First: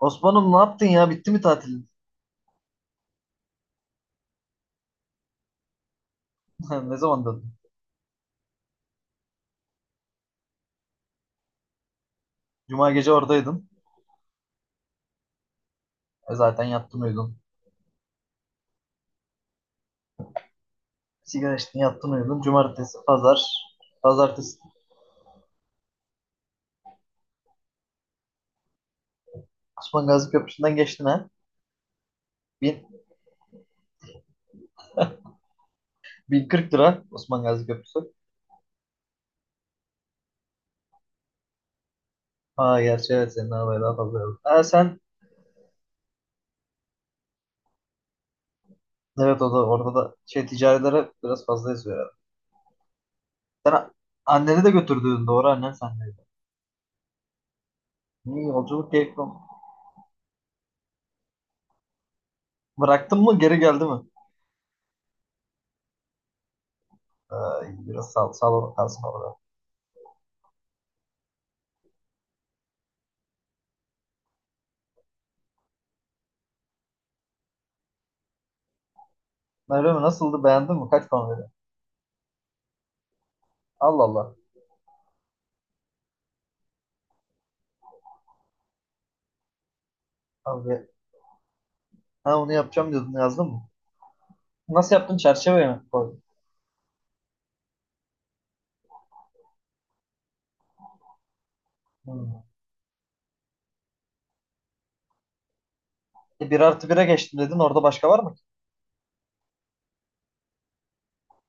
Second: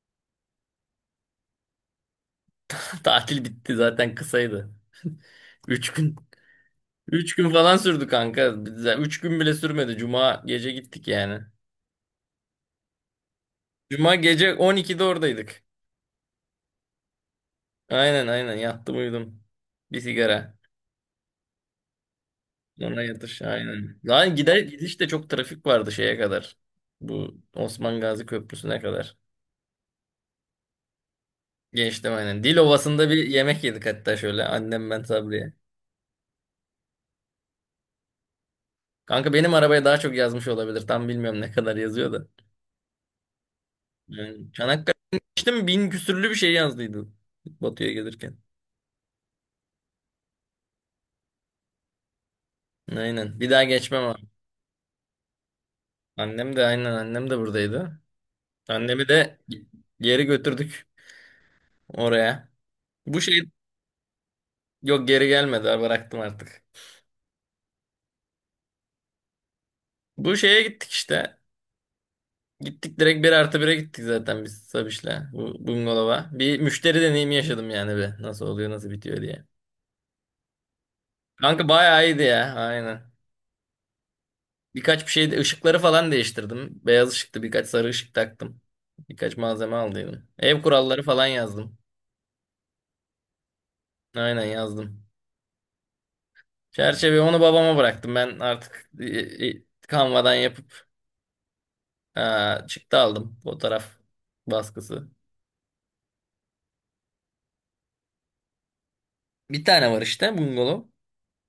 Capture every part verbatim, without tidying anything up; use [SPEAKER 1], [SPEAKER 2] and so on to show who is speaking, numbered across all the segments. [SPEAKER 1] Osman'ım ne yaptın ya? Bitti mi tatilin?
[SPEAKER 2] Tatil bitti zaten kısaydı. Üç gün.
[SPEAKER 1] Ne zaman
[SPEAKER 2] Üç gün
[SPEAKER 1] döndün?
[SPEAKER 2] falan sürdü kanka. Biz- Üç gün bile sürmedi. Cuma gece gittik yani.
[SPEAKER 1] Cuma gece oradaydın.
[SPEAKER 2] Cuma gece on ikide oradaydık.
[SPEAKER 1] E zaten yattın uyudun.
[SPEAKER 2] Aynen, aynen, yattım uyudum. Bir sigara.
[SPEAKER 1] Sigara içtin yattın uyudun. Cumartesi,
[SPEAKER 2] Sonra yatış
[SPEAKER 1] pazar.
[SPEAKER 2] aynen. Lan
[SPEAKER 1] Pazartesi.
[SPEAKER 2] gider gidiş de çok trafik vardı şeye kadar. Bu Osman Gazi Köprüsü'ne kadar.
[SPEAKER 1] Osman Gazi Köprüsü'nden geçtin, ha.
[SPEAKER 2] Geçtim aynen. Dil
[SPEAKER 1] Bin,
[SPEAKER 2] Ovası'nda bir yemek yedik hatta, şöyle annem ben Sabriye.
[SPEAKER 1] bin kırk lira Osman Gazi Köprüsü.
[SPEAKER 2] Kanka benim arabaya daha çok yazmış olabilir. Tam bilmiyorum ne kadar yazıyor da.
[SPEAKER 1] Ha, gerçi evet, senin arabaya daha fazla yazdı.
[SPEAKER 2] Yani
[SPEAKER 1] Ha sen,
[SPEAKER 2] Çanakkale'den geçtim bin küsürlü bir şey yazdıydı Batı'ya gelirken.
[SPEAKER 1] evet, o da orada da şey ticarilere biraz fazla yazıyor herhalde.
[SPEAKER 2] Aynen. Bir daha
[SPEAKER 1] Sen
[SPEAKER 2] geçmem abi.
[SPEAKER 1] anneni de götürdün, doğru, annen sendeydi.
[SPEAKER 2] Annem de aynen, annem de buradaydı.
[SPEAKER 1] İyi yolculuk
[SPEAKER 2] Annemi
[SPEAKER 1] keyifli olmuş.
[SPEAKER 2] de geri götürdük oraya.
[SPEAKER 1] Bıraktın
[SPEAKER 2] Bu
[SPEAKER 1] mı,
[SPEAKER 2] şey,
[SPEAKER 1] geri geldi mi?
[SPEAKER 2] yok geri gelmedi abi, bıraktım artık.
[SPEAKER 1] Ha, iyi, biraz sağ, sağ olun, kalsın orada.
[SPEAKER 2] Bu şeye gittik işte. Gittik direkt bir artı bire gittik zaten biz Sabiş'le bu bungalova. Bir müşteri deneyimi yaşadım yani bir. Nasıl oluyor nasıl bitiyor diye.
[SPEAKER 1] Meryem nasıldı, beğendin mi? Kaç puan?
[SPEAKER 2] Kanka bayağı iyiydi ya, aynen.
[SPEAKER 1] Allah Allah.
[SPEAKER 2] Birkaç bir şey, ışıkları falan değiştirdim. Beyaz ışıktı, birkaç sarı ışık taktım. Birkaç malzeme aldıydım. Ev
[SPEAKER 1] Abi,
[SPEAKER 2] kuralları falan yazdım.
[SPEAKER 1] ha, onu yapacağım diyordun, yazdın mı?
[SPEAKER 2] Aynen,
[SPEAKER 1] Nasıl
[SPEAKER 2] yazdım.
[SPEAKER 1] yaptın? Çerçeveye mi koydun?
[SPEAKER 2] Çerçeve onu babama bıraktım. Ben artık e, e, Canva'dan yapıp
[SPEAKER 1] Hmm.
[SPEAKER 2] e, çıktı aldım. Fotoğraf baskısı.
[SPEAKER 1] E, bir artı bire geçtim dedin. Orada başka var mı ki?
[SPEAKER 2] Bir tane var işte, bungalov.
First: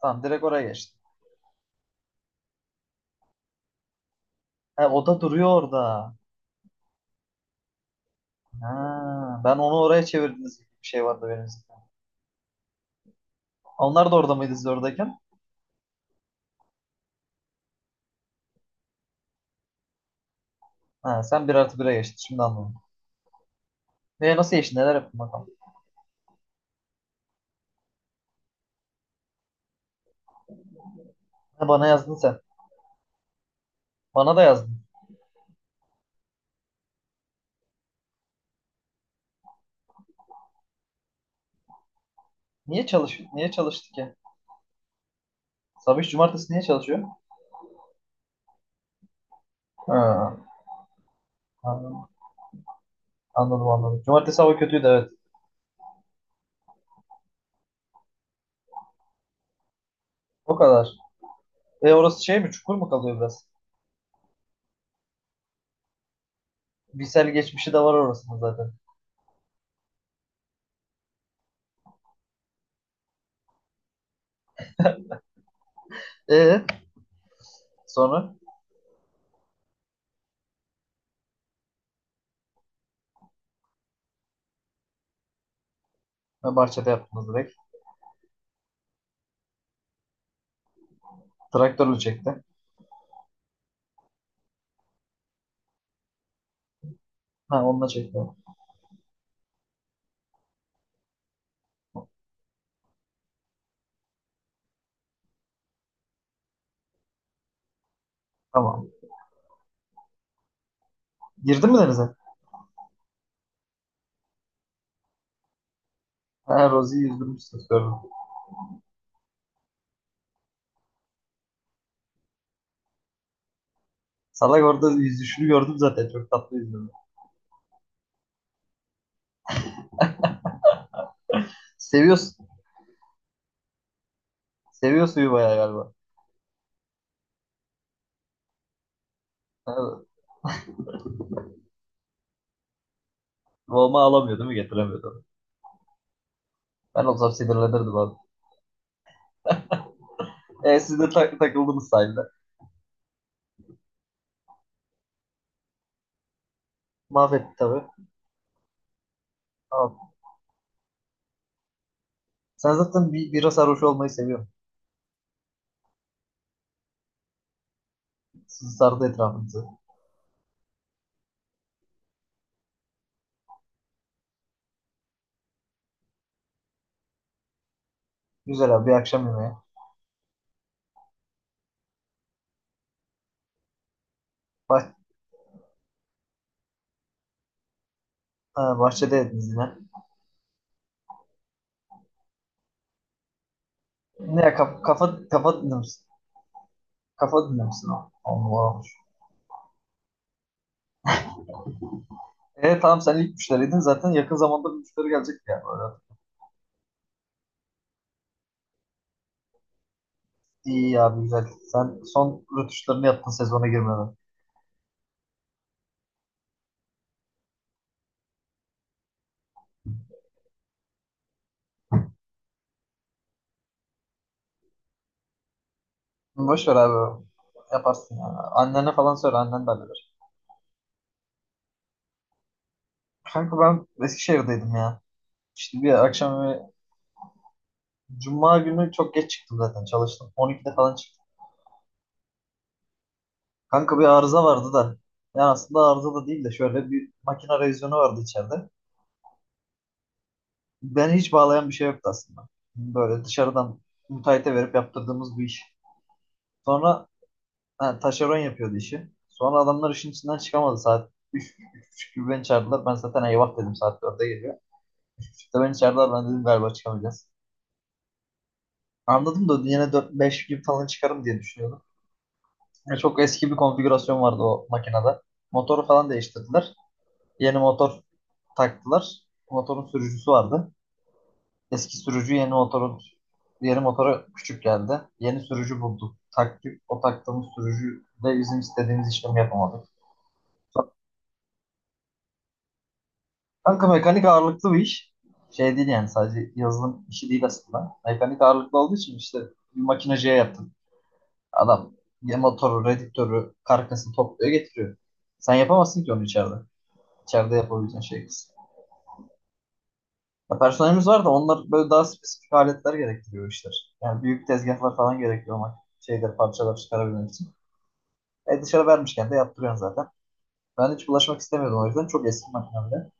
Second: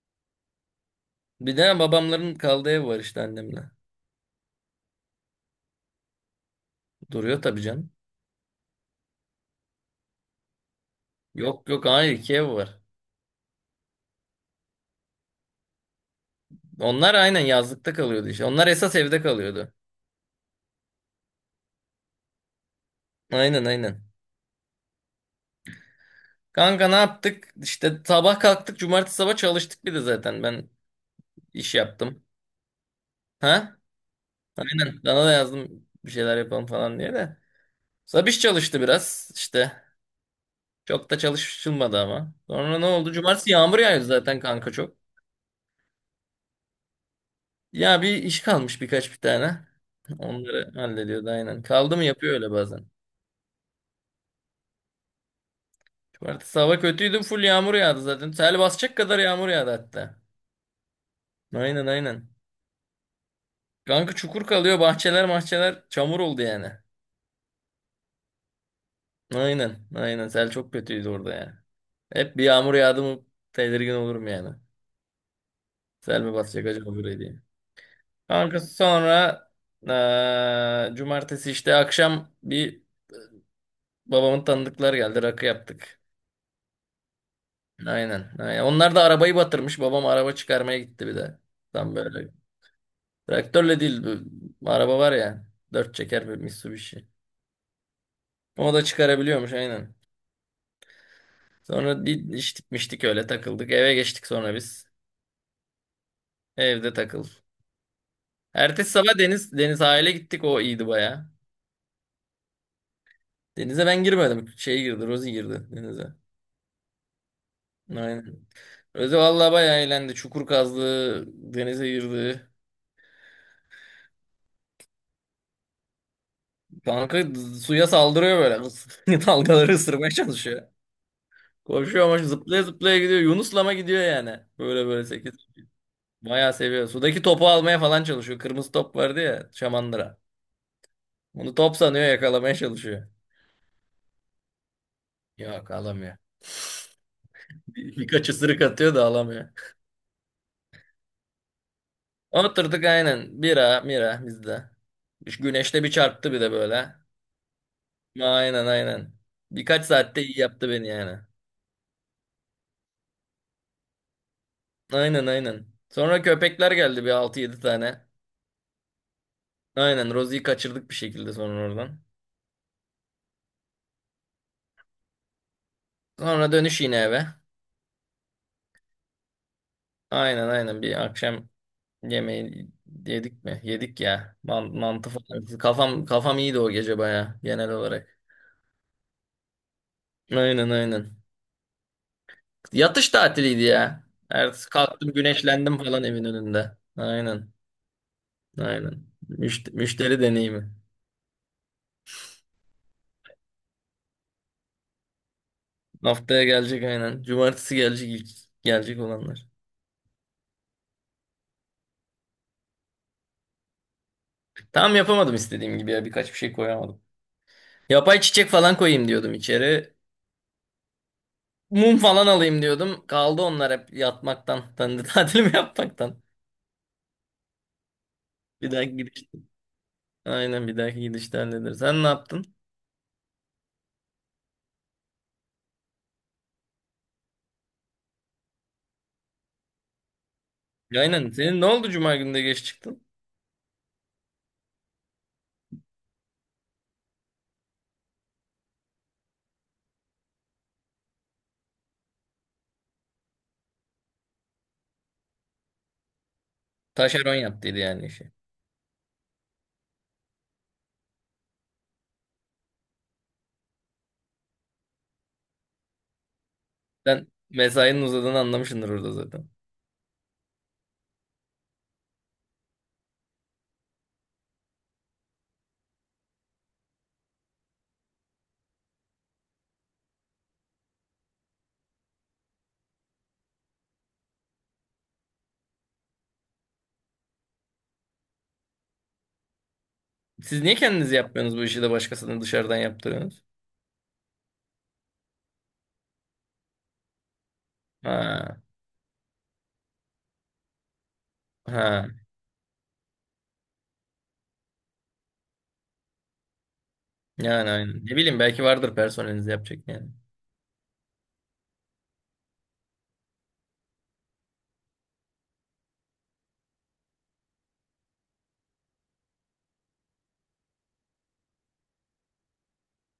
[SPEAKER 1] Tamam, direkt oraya geçtim.
[SPEAKER 2] Bir de babamların kaldığı ev var işte, annemle.
[SPEAKER 1] He, o da duruyor orada.
[SPEAKER 2] Duruyor tabii canım.
[SPEAKER 1] Ha, ben onu oraya çevirdiniz gibi bir şey vardı benim
[SPEAKER 2] Yok yok,
[SPEAKER 1] zihnimde.
[SPEAKER 2] hayır iki ev var.
[SPEAKER 1] Onlar da orada mıydı siz oradayken?
[SPEAKER 2] Onlar aynen yazlıkta kalıyordu işte. Onlar esas evde kalıyordu.
[SPEAKER 1] Ha, sen bir artı bire geçtin. Şimdi anladım.
[SPEAKER 2] Aynen, aynen.
[SPEAKER 1] Ve nasıl geçtin? Neler yaptın bakalım?
[SPEAKER 2] Kanka ne yaptık? İşte sabah kalktık. Cumartesi sabah çalıştık bir de zaten. Ben
[SPEAKER 1] He,
[SPEAKER 2] iş
[SPEAKER 1] bana yazdın
[SPEAKER 2] yaptım.
[SPEAKER 1] sen.
[SPEAKER 2] Ha?
[SPEAKER 1] Bana da
[SPEAKER 2] Ben
[SPEAKER 1] yazdın.
[SPEAKER 2] sana da yazdım bir şeyler yapalım falan diye de. Sabiş çalıştı biraz işte. Çok da çalışılmadı ama. Sonra ne
[SPEAKER 1] Niye
[SPEAKER 2] oldu?
[SPEAKER 1] çalış niye
[SPEAKER 2] Cumartesi yağmur
[SPEAKER 1] çalıştı
[SPEAKER 2] yağıyor
[SPEAKER 1] ki?
[SPEAKER 2] zaten kanka, çok.
[SPEAKER 1] Sabah cumartesi niye çalışıyor?
[SPEAKER 2] Ya bir iş kalmış, birkaç bir tane.
[SPEAKER 1] Ha,
[SPEAKER 2] Onları hallediyordu aynen. Kaldı mı
[SPEAKER 1] anladım,
[SPEAKER 2] yapıyor öyle bazen.
[SPEAKER 1] anladım, anladım. Cumartesi hava kötüydü, evet.
[SPEAKER 2] Cumartesi hava kötüydü. Full yağmur yağdı zaten. Sel basacak kadar yağmur yağdı hatta.
[SPEAKER 1] O kadar.
[SPEAKER 2] Aynen,
[SPEAKER 1] E, orası
[SPEAKER 2] aynen.
[SPEAKER 1] şey mi? Çukur mu kalıyor biraz?
[SPEAKER 2] Kanka çukur kalıyor. Bahçeler mahçeler çamur oldu yani.
[SPEAKER 1] Bilsel geçmişi de var orasında zaten.
[SPEAKER 2] Aynen. Aynen. Sel çok kötüydü orada ya. Hep bir yağmur yağdı mı tedirgin olurum yani. Sel mi
[SPEAKER 1] E
[SPEAKER 2] basacak acaba buraya diye.
[SPEAKER 1] sonra,
[SPEAKER 2] Kanka sonra eee, cumartesi işte akşam bir babamın tanıdıklar geldi. Rakı yaptık.
[SPEAKER 1] ha, Barça'da yaptınız direkt.
[SPEAKER 2] Aynen. Aynen. Onlar da arabayı batırmış. Babam araba çıkarmaya gitti bir de. Tam
[SPEAKER 1] Traktörle
[SPEAKER 2] böyle.
[SPEAKER 1] çekti.
[SPEAKER 2] Traktörle değil. Bu araba var ya. Dört çeker bir Mitsubishi.
[SPEAKER 1] Ha, onunla çekti.
[SPEAKER 2] O da çıkarabiliyormuş aynen. Sonra bir içtik miştik öyle takıldık. Eve geçtik sonra biz. Evde takıl.
[SPEAKER 1] Tamam.
[SPEAKER 2] Ertesi sabah Deniz Deniz sahile gittik, o iyiydi baya.
[SPEAKER 1] Girdin mi denize?
[SPEAKER 2] Denize ben girmedim. Şey girdi, Rozi girdi denize.
[SPEAKER 1] Ha, Rozi'yi yüzdürmüşsünüz gördüm.
[SPEAKER 2] Aynen. Rozi vallahi baya eğlendi. Çukur kazdı, denize girdi.
[SPEAKER 1] Salak, orada yüzüşünü gördüm zaten. Çok tatlı yüzdürdü.
[SPEAKER 2] Kanka suya saldırıyor böyle. Dalgaları ısırmaya çalışıyor. Koşuyor ama
[SPEAKER 1] Seviyorsun.
[SPEAKER 2] zıplaya zıplaya gidiyor. Yunuslama gidiyor yani. Böyle böyle
[SPEAKER 1] Seviyor suyu
[SPEAKER 2] sekiz.
[SPEAKER 1] bayağı galiba.
[SPEAKER 2] Bayağı seviyor. Sudaki topu almaya falan çalışıyor. Kırmızı top vardı ya,
[SPEAKER 1] Ha,
[SPEAKER 2] şamandıra. Onu top sanıyor, yakalamaya çalışıyor.
[SPEAKER 1] Volma alamıyor değil mi? Getiremiyordu.
[SPEAKER 2] Yok, alamıyor.
[SPEAKER 1] Ben olsam sinirlenirdim abi.
[SPEAKER 2] Birkaç ısırık atıyor da alamıyor.
[SPEAKER 1] E siz de tak takıldınız sahilde.
[SPEAKER 2] Oturduk aynen. Bira, mira bizde. Şu güneşte bir çarptı bir de böyle.
[SPEAKER 1] Mahvetti tabii.
[SPEAKER 2] Aynen, aynen. Birkaç
[SPEAKER 1] Tamam.
[SPEAKER 2] saatte iyi yaptı beni yani.
[SPEAKER 1] Sen zaten bir, bira sarhoş olmayı seviyorsun.
[SPEAKER 2] Aynen, aynen. Sonra köpekler geldi bir altı yedi tane.
[SPEAKER 1] Sizi sardı etrafınızı.
[SPEAKER 2] Aynen, Rosie'yi kaçırdık bir şekilde sonra oradan. Sonra dönüş yine eve.
[SPEAKER 1] Güzel abi, bir akşam yemeği.
[SPEAKER 2] Aynen, aynen, bir akşam yemeği yedik mi? Yedik ya. Man mantı falan. Kafam, kafam iyiydi o gece baya genel olarak.
[SPEAKER 1] Ha, bahçedeydiniz yine.
[SPEAKER 2] Aynen, aynen. Yatış tatiliydi ya.
[SPEAKER 1] Ne
[SPEAKER 2] Ertesi
[SPEAKER 1] kafa kafa
[SPEAKER 2] kalktım
[SPEAKER 1] kafa
[SPEAKER 2] güneşlendim
[SPEAKER 1] dinlemişsin.
[SPEAKER 2] falan evin önünde.
[SPEAKER 1] Kafa
[SPEAKER 2] Aynen.
[SPEAKER 1] dinlemişsin o. Allah olmuş.
[SPEAKER 2] Aynen. Müşt- müşteri deneyimi.
[SPEAKER 1] E tamam, sen ilk müşteriydin zaten, yakın zamanda bir müşteri gelecek ya böyle.
[SPEAKER 2] Haftaya gelecek aynen. Cumartesi gelecek, ilk gelecek olanlar.
[SPEAKER 1] İyi ya, güzel. Sen son rötuşlarını yaptın sezona girmeden.
[SPEAKER 2] Tam yapamadım istediğim gibi ya. Birkaç bir şey koyamadım. Yapay çiçek falan koyayım diyordum içeri. Mum falan alayım diyordum. Kaldı onlar hep yatmaktan. Ben de tatilimi yapmaktan.
[SPEAKER 1] Boş ver abi. Yaparsın yani.
[SPEAKER 2] Bir
[SPEAKER 1] Annene
[SPEAKER 2] dahaki
[SPEAKER 1] falan
[SPEAKER 2] gidiş.
[SPEAKER 1] söyle, annen de halleder.
[SPEAKER 2] Aynen, bir dahaki gidişte hallederiz. Sen ne yaptın?
[SPEAKER 1] Kanka ben Eskişehir'deydim ya. İşte bir akşam bir Cuma günü çok geç çıktım zaten, çalıştım. on ikide falan çıktım.
[SPEAKER 2] Aynen. Senin ne oldu, cuma günü de geç çıktın?
[SPEAKER 1] Kanka bir arıza vardı da. Yani aslında arıza da değil de şöyle bir makine revizyonu vardı içeride. Ben hiç bağlayan bir şey yoktu aslında. Böyle dışarıdan müteahhite verip yaptırdığımız bir iş. Sonra,
[SPEAKER 2] Taşeron yaptıydı
[SPEAKER 1] ha,
[SPEAKER 2] yani işi.
[SPEAKER 1] taşeron yapıyordu işi. Sonra adamlar işin içinden çıkamadı, saat üç, üç buçuk gibi beni çağırdılar. Ben zaten eyvah dedim, saat dörde geliyor. üç buçukta beni çağırdılar, ben dedim galiba çıkamayacağız.
[SPEAKER 2] Sen mesainin uzadığını anlamışsındır orada
[SPEAKER 1] Anladım
[SPEAKER 2] zaten.
[SPEAKER 1] da yine dört beş gibi falan çıkarım diye düşünüyordum. Ya çok eski bir konfigürasyon vardı o makinede. Motoru falan değiştirdiler. Yeni motor taktılar. Motorun sürücüsü vardı. Eski sürücü yeni motoru, yeni motora küçük geldi. Yeni sürücü bulduk. Taktik o taktığımız sürücü de bizim istediğimiz işlemi yapamadık.
[SPEAKER 2] Siz niye kendiniz yapmıyorsunuz bu işi de başkasını dışarıdan yaptırıyorsunuz?
[SPEAKER 1] Kanka mekanik ağırlıklı bir iş. Şey değil yani, sadece yazılım işi değil aslında. Mekanik
[SPEAKER 2] Ha.
[SPEAKER 1] ağırlıklı olduğu için işte bir makineciye yaptım. Adam
[SPEAKER 2] Ha,
[SPEAKER 1] ya motoru, redüktörü, karkasını topluyor getiriyor. Sen yapamazsın ki onu içeride. İçeride
[SPEAKER 2] yani
[SPEAKER 1] yapabileceğin
[SPEAKER 2] aynen. Ne
[SPEAKER 1] şey
[SPEAKER 2] bileyim,
[SPEAKER 1] kız.
[SPEAKER 2] belki vardır personelinizde yapacak yani.
[SPEAKER 1] Ya personelimiz var da onlar böyle daha spesifik aletler gerektiriyor işler. Yani büyük tezgahlar falan gerekiyor ama şeyler parçalar çıkarabilmek için. E dışarı vermişken de yaptırıyorsun zaten. Ben hiç bulaşmak istemiyordum o yüzden. Çok eski makine bile.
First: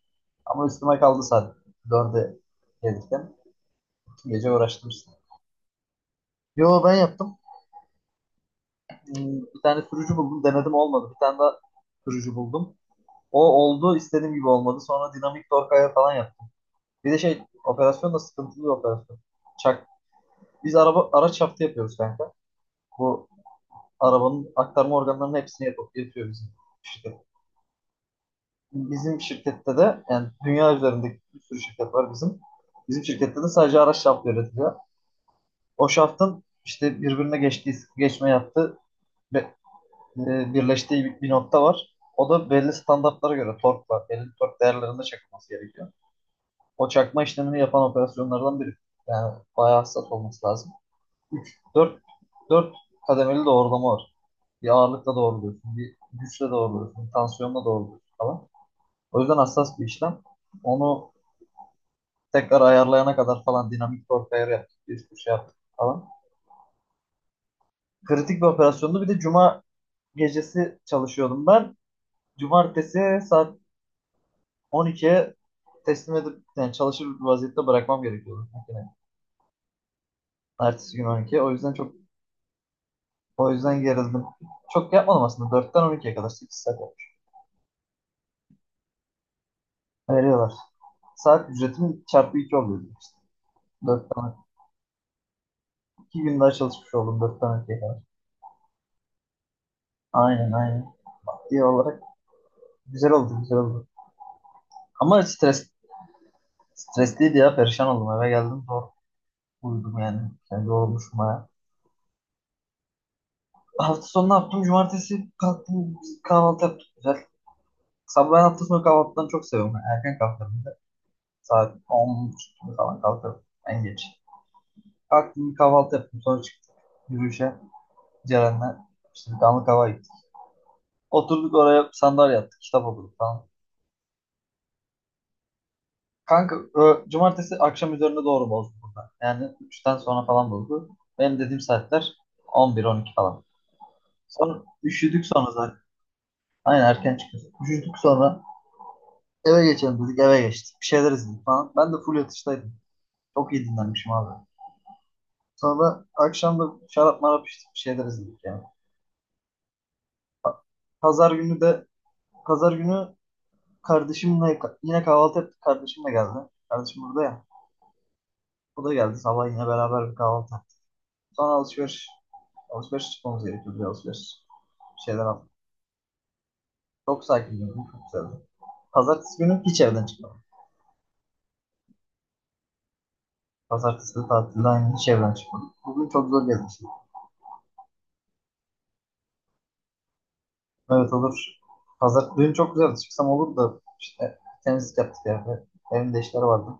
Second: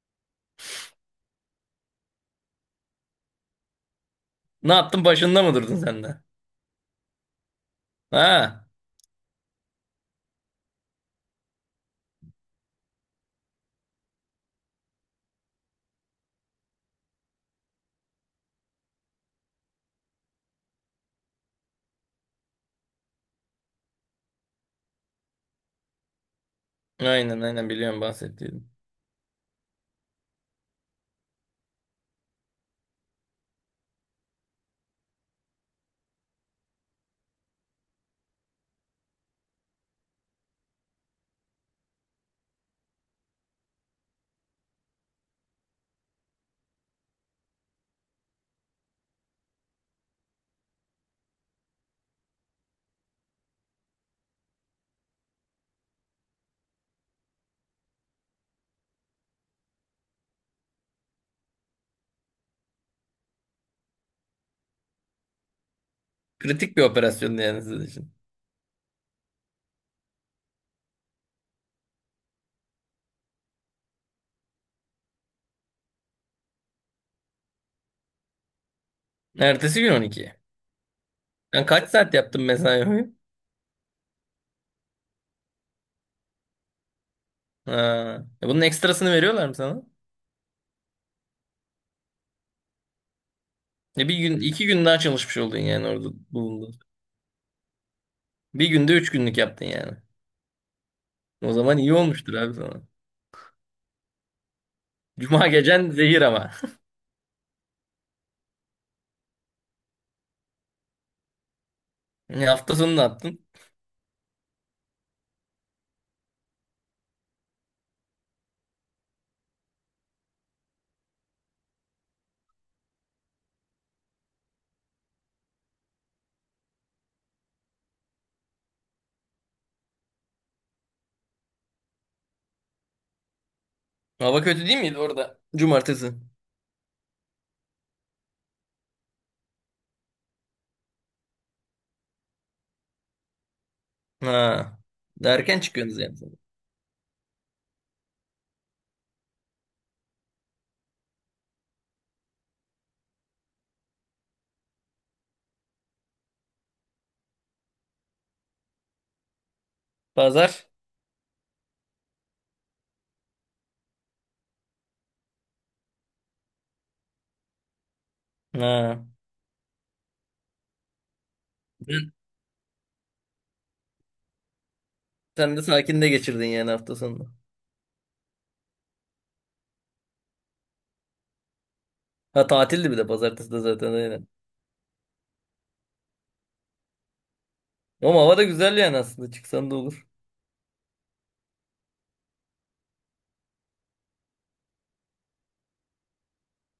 [SPEAKER 1] Ama üstüme kaldı saat dörde gelirken. İki gece
[SPEAKER 2] Ne
[SPEAKER 1] uğraştım
[SPEAKER 2] yaptın,
[SPEAKER 1] işte.
[SPEAKER 2] başında mı durdun sen de?
[SPEAKER 1] Yo, ben yaptım.
[SPEAKER 2] Ha,
[SPEAKER 1] Hmm, Bir tane sürücü buldum. Denedim, olmadı. Bir tane daha sürücü buldum. O oldu, istediğim gibi olmadı. Sonra dinamik torkaya falan yaptım. Bir de şey, operasyon da sıkıntılı bir operasyon. Çak. Biz araba araç şaftı yapıyoruz kanka. Bu arabanın aktarma organlarının hepsini yapıp yapıyor bizim. İşte
[SPEAKER 2] aynen, aynen, biliyorum bahsettiğim.
[SPEAKER 1] bizim şirkette de yani, dünya üzerindeki bir sürü şirket var bizim. Bizim şirkette de sadece araç şaftı üretiliyor. O şaftın işte birbirine geçtiği, geçme yaptığı ve, e, birleştiği bir, bir nokta var. O da belli standartlara göre torkla, belli tork değerlerinde çakılması gerekiyor. O çakma işlemini yapan operasyonlardan biri. Yani bayağı hassas olması lazım. üç, dört, dört kademeli doğrulama var. Bir ağırlıkla doğruluyorsun, bir güçle doğruluyorsun, bir tansiyonla doğruluyorsun falan. O yüzden hassas bir işlem. Onu tekrar ayarlayana kadar falan dinamik bir ortaya yaptık. Bir sürü şey yaptık falan.
[SPEAKER 2] Kritik bir operasyon yani sizin için.
[SPEAKER 1] Kritik bir operasyondu. Bir de cuma gecesi çalışıyordum ben. Cumartesi saat on ikiye teslim edip yani çalışır bir vaziyette bırakmam gerekiyordu yani.
[SPEAKER 2] Ertesi gün on iki.
[SPEAKER 1] Ertesi gün on iki. O
[SPEAKER 2] Sen
[SPEAKER 1] yüzden
[SPEAKER 2] kaç
[SPEAKER 1] çok
[SPEAKER 2] saat yaptın mesai boyu?
[SPEAKER 1] o yüzden gerildim. Çok yapmadım aslında. dörtten on ikiye kadar sekiz saat yapmış.
[SPEAKER 2] Ha. E bunun ekstrasını veriyorlar mı sana?
[SPEAKER 1] Veriyorlar. Saat ücretim çarpı iki oluyordu işte.
[SPEAKER 2] E bir
[SPEAKER 1] dörtten
[SPEAKER 2] gün iki gün daha çalışmış oldun yani, orada
[SPEAKER 1] iki gün daha
[SPEAKER 2] bulundun.
[SPEAKER 1] çalışmış oldum, dörtten on ikiye kadar.
[SPEAKER 2] Bir günde üç günlük yaptın yani.
[SPEAKER 1] Aynen, aynen.
[SPEAKER 2] O
[SPEAKER 1] İyi
[SPEAKER 2] zaman iyi
[SPEAKER 1] olarak
[SPEAKER 2] olmuştur abi sana.
[SPEAKER 1] güzel oldu, güzel oldu. Ama
[SPEAKER 2] Cuma
[SPEAKER 1] stres,
[SPEAKER 2] gecen zehir ama.
[SPEAKER 1] stresliydi ya, perişan oldum, eve geldim zor uyudum yani. Yani yorulmuşum baya.
[SPEAKER 2] E hafta sonu ne yaptın?
[SPEAKER 1] Hafta sonu ne yaptım? Cumartesi kalktım, kahvaltı yaptık güzel. Sabah ben hafta sonu kahvaltıdan çok seviyorum. Yani erken kalkarım bir de. Saat on falan kalkarım en geç. Kalktım bir kahvaltı yaptım, sonra çıktım yürüyüşe Ceren'le. İşte bir damlık hava gittik. Oturduk oraya, sandalye yaptık, kitap okuduk falan.
[SPEAKER 2] Hava kötü değil miydi orada? Cumartesi.
[SPEAKER 1] Kanka ö, cumartesi akşam üzerine doğru bozdu burada. Yani üçten sonra falan bozdu. Benim dediğim saatler on bir on iki falan. Sonra
[SPEAKER 2] Ha.
[SPEAKER 1] üşüdük sonra
[SPEAKER 2] Erken
[SPEAKER 1] zaten.
[SPEAKER 2] çıkıyorsunuz yani.
[SPEAKER 1] Aynen, erken çıkıyoruz. Üşüdük sonra, eve geçelim dedik, eve geçtik. Bir şeyler izledik falan. Ben de full yatıştaydım. Çok iyi dinlenmişim abi. Sonra akşam da şarap marap içtik, bir şeyler izledik yani.
[SPEAKER 2] Pazar.
[SPEAKER 1] Pazar günü de pazar günü kardeşimle yine kahvaltı yaptık. Kardeşim de geldi. Kardeşim burada ya. O da
[SPEAKER 2] Ha.
[SPEAKER 1] geldi sabah, yine beraber bir kahvaltı. Sonra alışveriş. Alışveriş çıkmamız gerekiyordu. Bir alışveriş. Bir şeyler aldık.
[SPEAKER 2] Sen de sakin de geçirdin yani hafta
[SPEAKER 1] Çok
[SPEAKER 2] sonunu.
[SPEAKER 1] sakin Çok güzeldi. Pazartesi günü hiç evden çıkmadım.
[SPEAKER 2] Ha, tatildi bir de pazartesi de zaten,
[SPEAKER 1] Pazartesi
[SPEAKER 2] aynen.
[SPEAKER 1] de tatilde aynı, hiç evden çıkmadım. Bugün çok zor gelmişim.
[SPEAKER 2] Ama hava da güzel yani, aslında çıksan da olur.
[SPEAKER 1] Evet olur. Pazar dün çok güzeldi. Çıksam olur da işte temizlik yaptık ya. Evimde işler vardı.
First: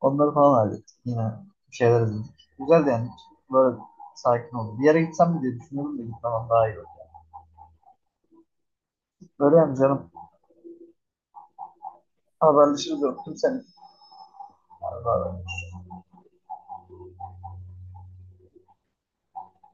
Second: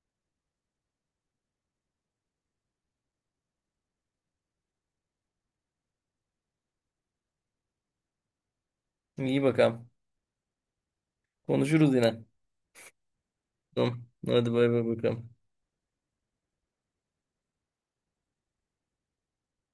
[SPEAKER 1] Onları falan hallettik. Yine bir şeyler izledik. Güzeldi yani. Böyle sakin oldu. Bir yere gitsem mi diye düşünüyorum da gitmem daha iyi olur.
[SPEAKER 2] İyi
[SPEAKER 1] Böyle yani
[SPEAKER 2] bakalım.
[SPEAKER 1] canım.
[SPEAKER 2] Konuşuruz yine.
[SPEAKER 1] Haberleşiriz. Öptüm seni.
[SPEAKER 2] Tamam. Hadi bay bay bakalım.
[SPEAKER 1] Bay